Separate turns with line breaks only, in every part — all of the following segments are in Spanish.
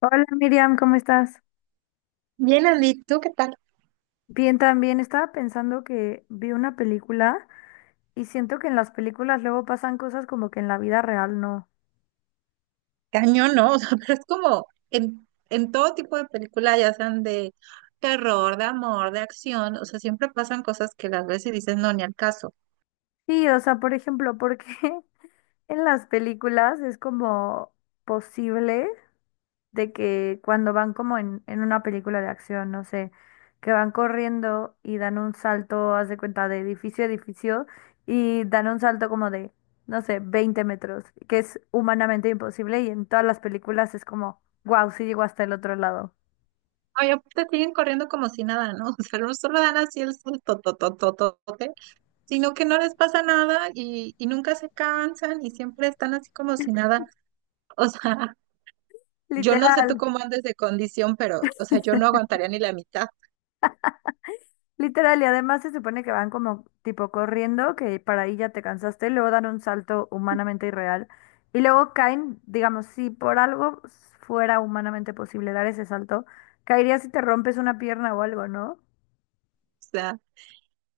Hola Miriam, ¿cómo estás?
Bien, Andy, ¿tú qué tal?
Bien, también estaba pensando que vi una película y siento que en las películas luego pasan cosas como que en la vida real no.
Cañón, ¿no? O sea, pero es como en todo tipo de película, ya sean de terror, de amor, de acción, o sea, siempre pasan cosas que las ves y dices, no, ni al caso.
Sí, o sea, por ejemplo, ¿por qué en las películas es como posible? De que cuando van como en una película de acción, no sé, que van corriendo y dan un salto, haz de cuenta, de edificio a edificio y dan un salto como de, no sé, 20 metros, que es humanamente imposible y en todas las películas es como, wow, sí llegó hasta el otro lado.
Oye, te siguen corriendo como si nada, ¿no? O sea, no solo dan así el salto, sino que no les pasa nada y nunca se cansan y siempre están así como si nada. O sea, yo no sé tú
Literal.
cómo andes de condición, pero, o sea, yo no aguantaría ni la mitad.
Literal, y además se supone que van como tipo corriendo, que para ahí ya te cansaste, luego dan un salto humanamente irreal y luego caen, digamos, si por algo fuera humanamente posible dar ese salto, caerías si te rompes una pierna o algo, ¿no?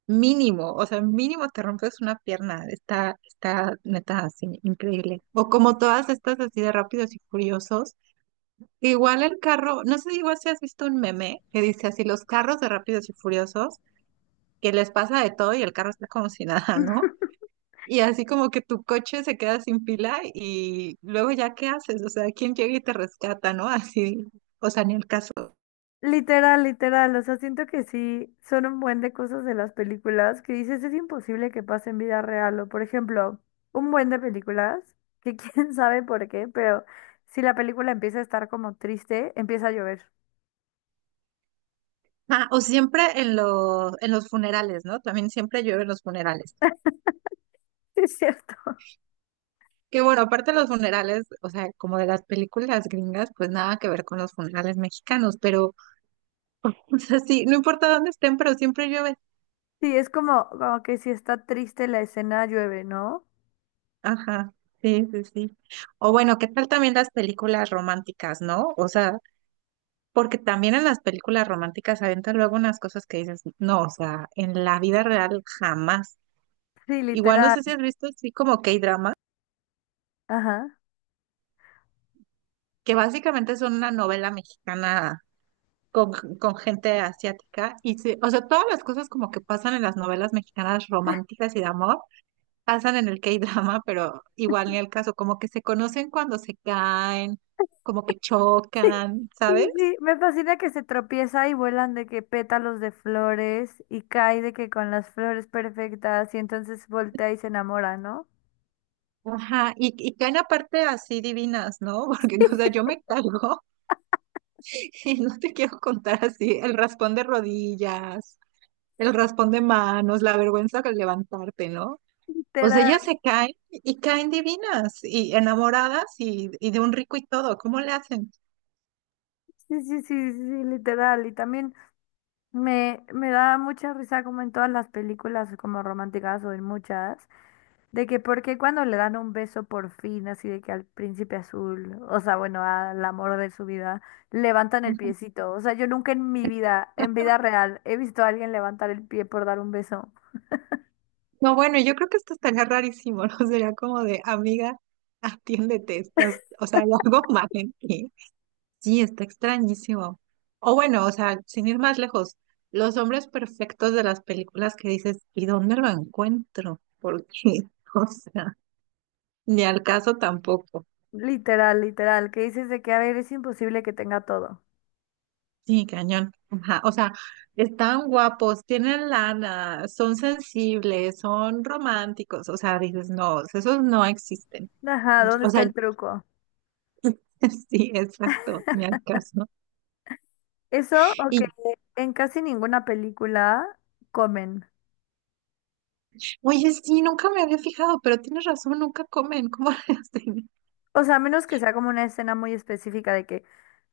Mínimo, o sea, mínimo te rompes una pierna. Está neta así, increíble. O como todas estas así de rápidos y furiosos. Igual el carro, no sé, igual si has visto un meme que dice así, los carros de rápidos y furiosos, que les pasa de todo y el carro está como si nada, ¿no? Y así como que tu coche se queda sin pila y luego ya qué haces, o sea, ¿quién llega y te rescata, ¿no? Así, o sea, ni el caso.
Literal, literal, o sea, siento que sí, son un buen de cosas de las películas que dices es imposible que pase en vida real, o por ejemplo, un buen de películas, que quién sabe por qué, pero si la película empieza a estar como triste, empieza a llover.
Ah, o siempre en los funerales, ¿no? También siempre llueve en los funerales.
Sí, es cierto.
Que bueno, aparte los funerales, o sea, como de las películas gringas, pues nada que ver con los funerales mexicanos, pero, o sea, sí, no importa dónde estén, pero siempre llueve.
Sí, es como, como que si está triste la escena llueve, ¿no?
Ajá, sí, sí, sí. O bueno, ¿qué tal también las películas románticas, no? O sea, porque también en las películas románticas aventan luego unas cosas que dices, no, o sea, en la vida real jamás.
Sí,
Igual no
literal.
sé si has visto así como K-drama,
Ajá.
que básicamente son una novela mexicana con, con gente asiática y se, o sea, todas las cosas como que pasan en las novelas mexicanas románticas y de amor, pasan en el K-drama, pero igual ni el caso, como que se conocen cuando se caen, como que
Sí,
chocan,
sí,
¿sabes?
sí, sí. Me fascina que se tropieza y vuelan de que pétalos de flores y cae de que con las flores perfectas y entonces voltea y se enamora, ¿no?
Ajá, y caen aparte así divinas, ¿no? Porque, o sea, yo me cargo y no te quiero contar así el raspón de rodillas, el raspón de manos, la vergüenza al levantarte, ¿no? O sea, ellas
Literal.
se caen y caen divinas y enamoradas y de un rico y todo. ¿Cómo le hacen?
Sí, sí, sí, sí, sí, literal. Y también, me da mucha risa como en todas las películas como románticas o en muchas, de que porque cuando le dan un beso por fin, así de que al príncipe azul, o sea, bueno, al amor de su vida, levantan el
Ujú.
piecito. O sea, yo nunca en mi vida, en vida real, he visto a alguien levantar el pie por dar un beso.
No, bueno, yo creo que esto estaría rarísimo, ¿no? Sería como de, amiga, atiéndete, estás, o sea, hay algo mal en ti. Sí, está extrañísimo. O bueno, o sea, sin ir más lejos, los hombres perfectos de las películas que dices, ¿y dónde lo encuentro? Porque, o sea, ni al caso tampoco.
Literal, literal, que dices de que, a ver, es imposible que tenga todo.
Sí, cañón. Ajá, o sea, están guapos, tienen lana, son sensibles, son románticos. O sea, dices, no, esos no existen.
Ajá, ¿dónde
O
está
sea,
el truco?
sí, exacto, ni al caso.
Eso, o que
Y,
en casi ninguna película comen.
oye, sí, nunca me había fijado, pero tienes razón, nunca comen. ¿Cómo le hacen?
O sea, a menos que sea como una escena muy específica de que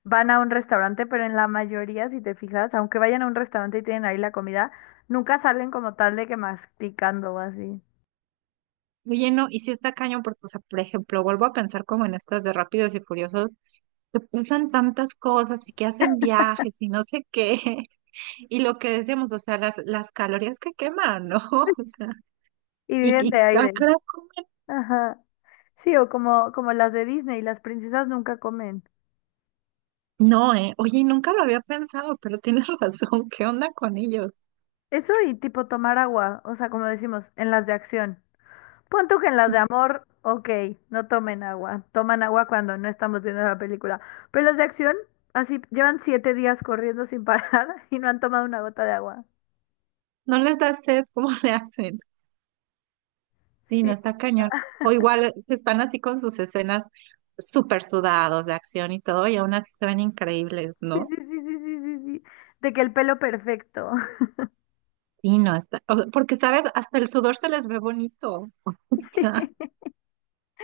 van a un restaurante, pero en la mayoría, si te fijas, aunque vayan a un restaurante y tienen ahí la comida, nunca salen como tal de que masticando o así.
Oye, no, y si está cañón, porque, o sea, por ejemplo, vuelvo a pensar como en estas de Rápidos y Furiosos, que usan tantas cosas y que hacen viajes y no sé qué. Y lo que decíamos, o sea, las calorías que queman, ¿no? O sea,
Y
Y,
viven de
y ah,
aire.
caray, comen.
Ajá. Sí, o como, como las de Disney, las princesas nunca comen.
No, eh. Oye, nunca lo había pensado, pero tienes razón. ¿Qué onda con ellos?
Eso y tipo tomar agua, o sea, como decimos, en las de acción. Pon tú que en las de amor, ok, no tomen agua. Toman agua cuando no estamos viendo la película. Pero las de acción, así llevan 7 días corriendo sin parar y no han tomado una gota de agua.
¿No les da sed? ¿Cómo le hacen? Sí,
Sí,
no está cañón. O igual que están así con sus escenas súper sudados de acción y todo, y aún así se ven increíbles,
sí,
¿no?
sí, sí, sí, sí, sí, sí. De que el pelo perfecto.
Sí, no está. O sea, porque, ¿sabes? Hasta el sudor se les ve bonito. O
Sí.
sea,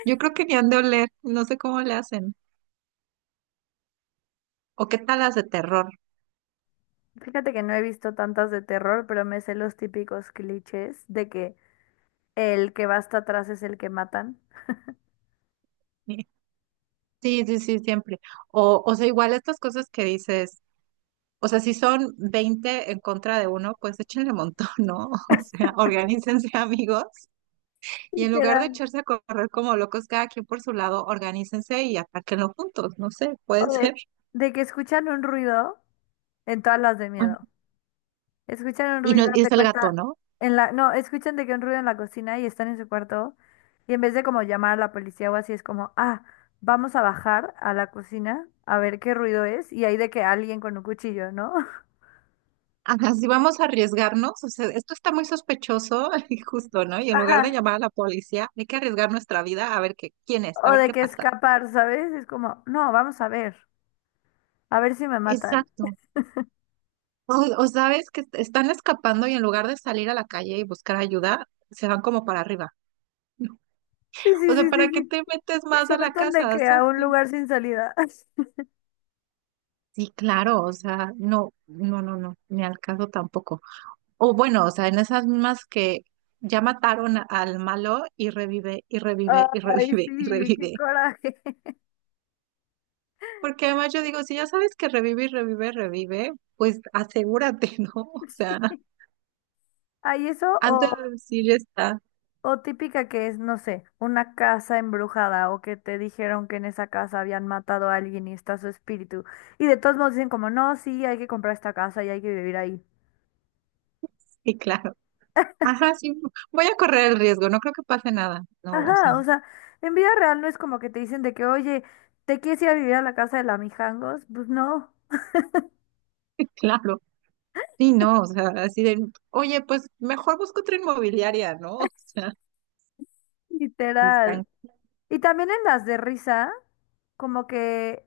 yo creo que ni han de oler. No sé cómo le hacen. O qué tal las de terror.
Fíjate que no he visto tantas de terror, pero me sé los típicos clichés de que el que va hasta atrás es el que matan.
Sí, sí, sí, siempre. O sea, igual estas cosas que dices. O sea, si son 20 en contra de uno, pues échenle montón, ¿no? O sea, organícense amigos y en lugar de
Literal.
echarse a correr como locos cada quien por su lado, organícense y atáquenlo juntos, no sé,
O
puede ser.
de, de que escuchan un ruido en todas las de
Ah,
miedo. Escuchan un
y,
ruido,
no,
haz
y
de
es el gato,
cuenta,
¿no?
no, escuchan de que un ruido en la cocina y están en su cuarto y en vez de como llamar a la policía o así es como, ah, vamos a bajar a la cocina a ver qué ruido es y hay de que alguien con un cuchillo, ¿no?
Ajá, si vamos a arriesgarnos, o sea, esto está muy sospechoso y justo, ¿no? Y en lugar de
Ajá,
llamar a la policía, hay que arriesgar nuestra vida a ver qué, quién es,
o
a ver
de
qué
que
pasa.
escapar, ¿sabes? Es como, no, vamos a ver si me matan.
Exacto. O, o sabes que están escapando y en lugar de salir a la calle y buscar ayuda, se van como para arriba.
Sí,
O
sí,
sea,
sí,
¿para
sí,
qué
sí.
te metes
Y
más
se
a la
meten de
casa?
que a un
Salte.
lugar sin salida.
Sí, claro, o sea, no, no, no, no, ni al caso tampoco. O bueno, o sea, en esas mismas que ya mataron al malo y revive, y revive, y
Ay,
revive, y
sí, qué
revive.
coraje.
Porque además yo digo, si ya sabes que revive y revive, revive, pues asegúrate, ¿no? O sea,
Ay, eso
antes
o
de decir ya está.
O típica que es, no sé, una casa embrujada o que te dijeron que en esa casa habían matado a alguien y está su espíritu. Y de todos modos dicen como, no, sí, hay que comprar esta casa y hay que vivir ahí.
Sí, claro. Ajá, sí, voy a correr el riesgo, no creo que pase nada. No, o sea,
Ajá, o sea, en vida real no es como que te dicen de que, oye, ¿te quieres ir a vivir a la casa de la Mijangos? Pues no,
claro. Sí, no, o sea, así de, oye, pues mejor busco otra inmobiliaria, ¿no? O sea, sí están.
literal. Y también en las de risa, como que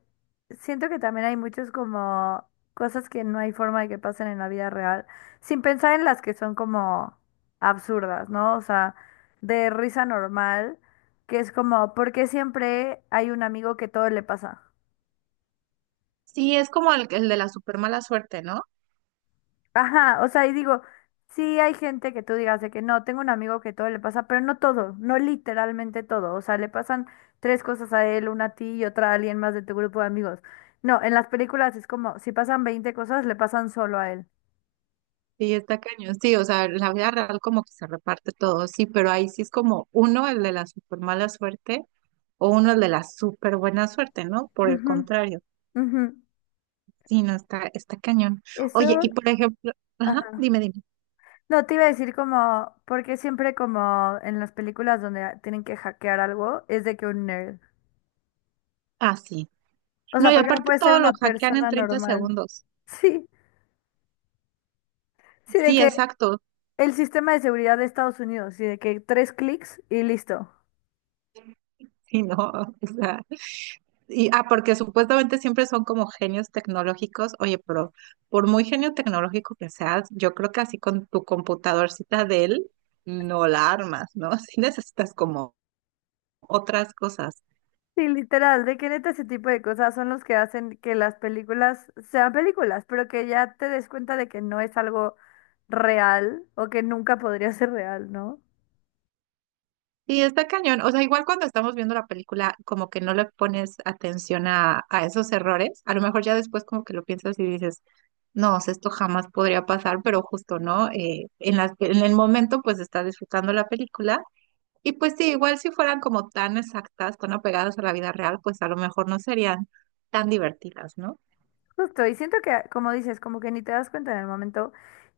siento que también hay muchos como cosas que no hay forma de que pasen en la vida real, sin pensar en las que son como absurdas, ¿no? O sea, de risa normal, que es como, ¿por qué siempre hay un amigo que todo le pasa?
Sí, es como el de la super mala suerte, ¿no?
Ajá, o sea, y digo, sí hay gente que tú digas de que no, tengo un amigo que todo le pasa, pero no todo, no literalmente todo, o sea, le pasan tres cosas a él, una a ti y otra a alguien más de tu grupo de amigos. No, en las películas es como, si pasan 20 cosas, le pasan solo a él.
Sí, está cañón. Sí, o sea, la vida real como que se reparte todo, sí, pero ahí sí es como uno el de la super mala suerte o uno el de la super buena suerte, ¿no? Por el
Ujú,
contrario,
ujú.
sí, no, está, está cañón. Oye,
Eso,
y por ejemplo, ajá,
ajá.
dime, dime.
No, te iba a decir como, porque siempre como en las películas donde tienen que hackear algo, es de que un nerd.
Ah, sí.
O
No,
sea,
y
porque no
aparte
puede ser
todo lo
una
hackean en
persona
30
normal.
segundos.
Sí. Sí, de
Sí,
que
exacto.
el sistema de seguridad de Estados Unidos, y de que tres clics y listo.
Sí, no, o sea. Y, ah, porque supuestamente siempre son como genios tecnológicos. Oye, pero por muy genio tecnológico que seas, yo creo que así con tu computadorcita de él, no la armas, ¿no? Sí necesitas como otras cosas.
Sí, literal, de que neta ese tipo de cosas son los que hacen que las películas sean películas, pero que ya te des cuenta de que no es algo real o que nunca podría ser real, ¿no?
Y está cañón. O sea, igual cuando estamos viendo la película, como que no le pones atención a esos errores. A lo mejor ya después como que lo piensas y dices, no, o sea, esto jamás podría pasar, pero justo, ¿no? En el momento pues estás disfrutando la película. Y pues sí, igual si fueran como tan exactas, tan apegadas a la vida real, pues a lo mejor no serían tan divertidas, ¿no?
Justo, y siento que, como dices, como que ni te das cuenta en el momento.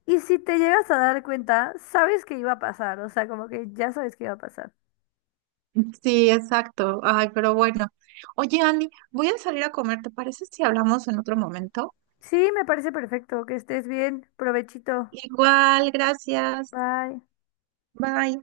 Y si te llegas a dar cuenta, sabes que iba a pasar, o sea, como que ya sabes que iba a pasar.
Sí, exacto. Ay, pero bueno. Oye, Andy, voy a salir a comer. ¿Te parece si hablamos en otro momento?
Sí, me parece perfecto, que estés bien, provechito,
Igual, gracias.
bye.
Bye.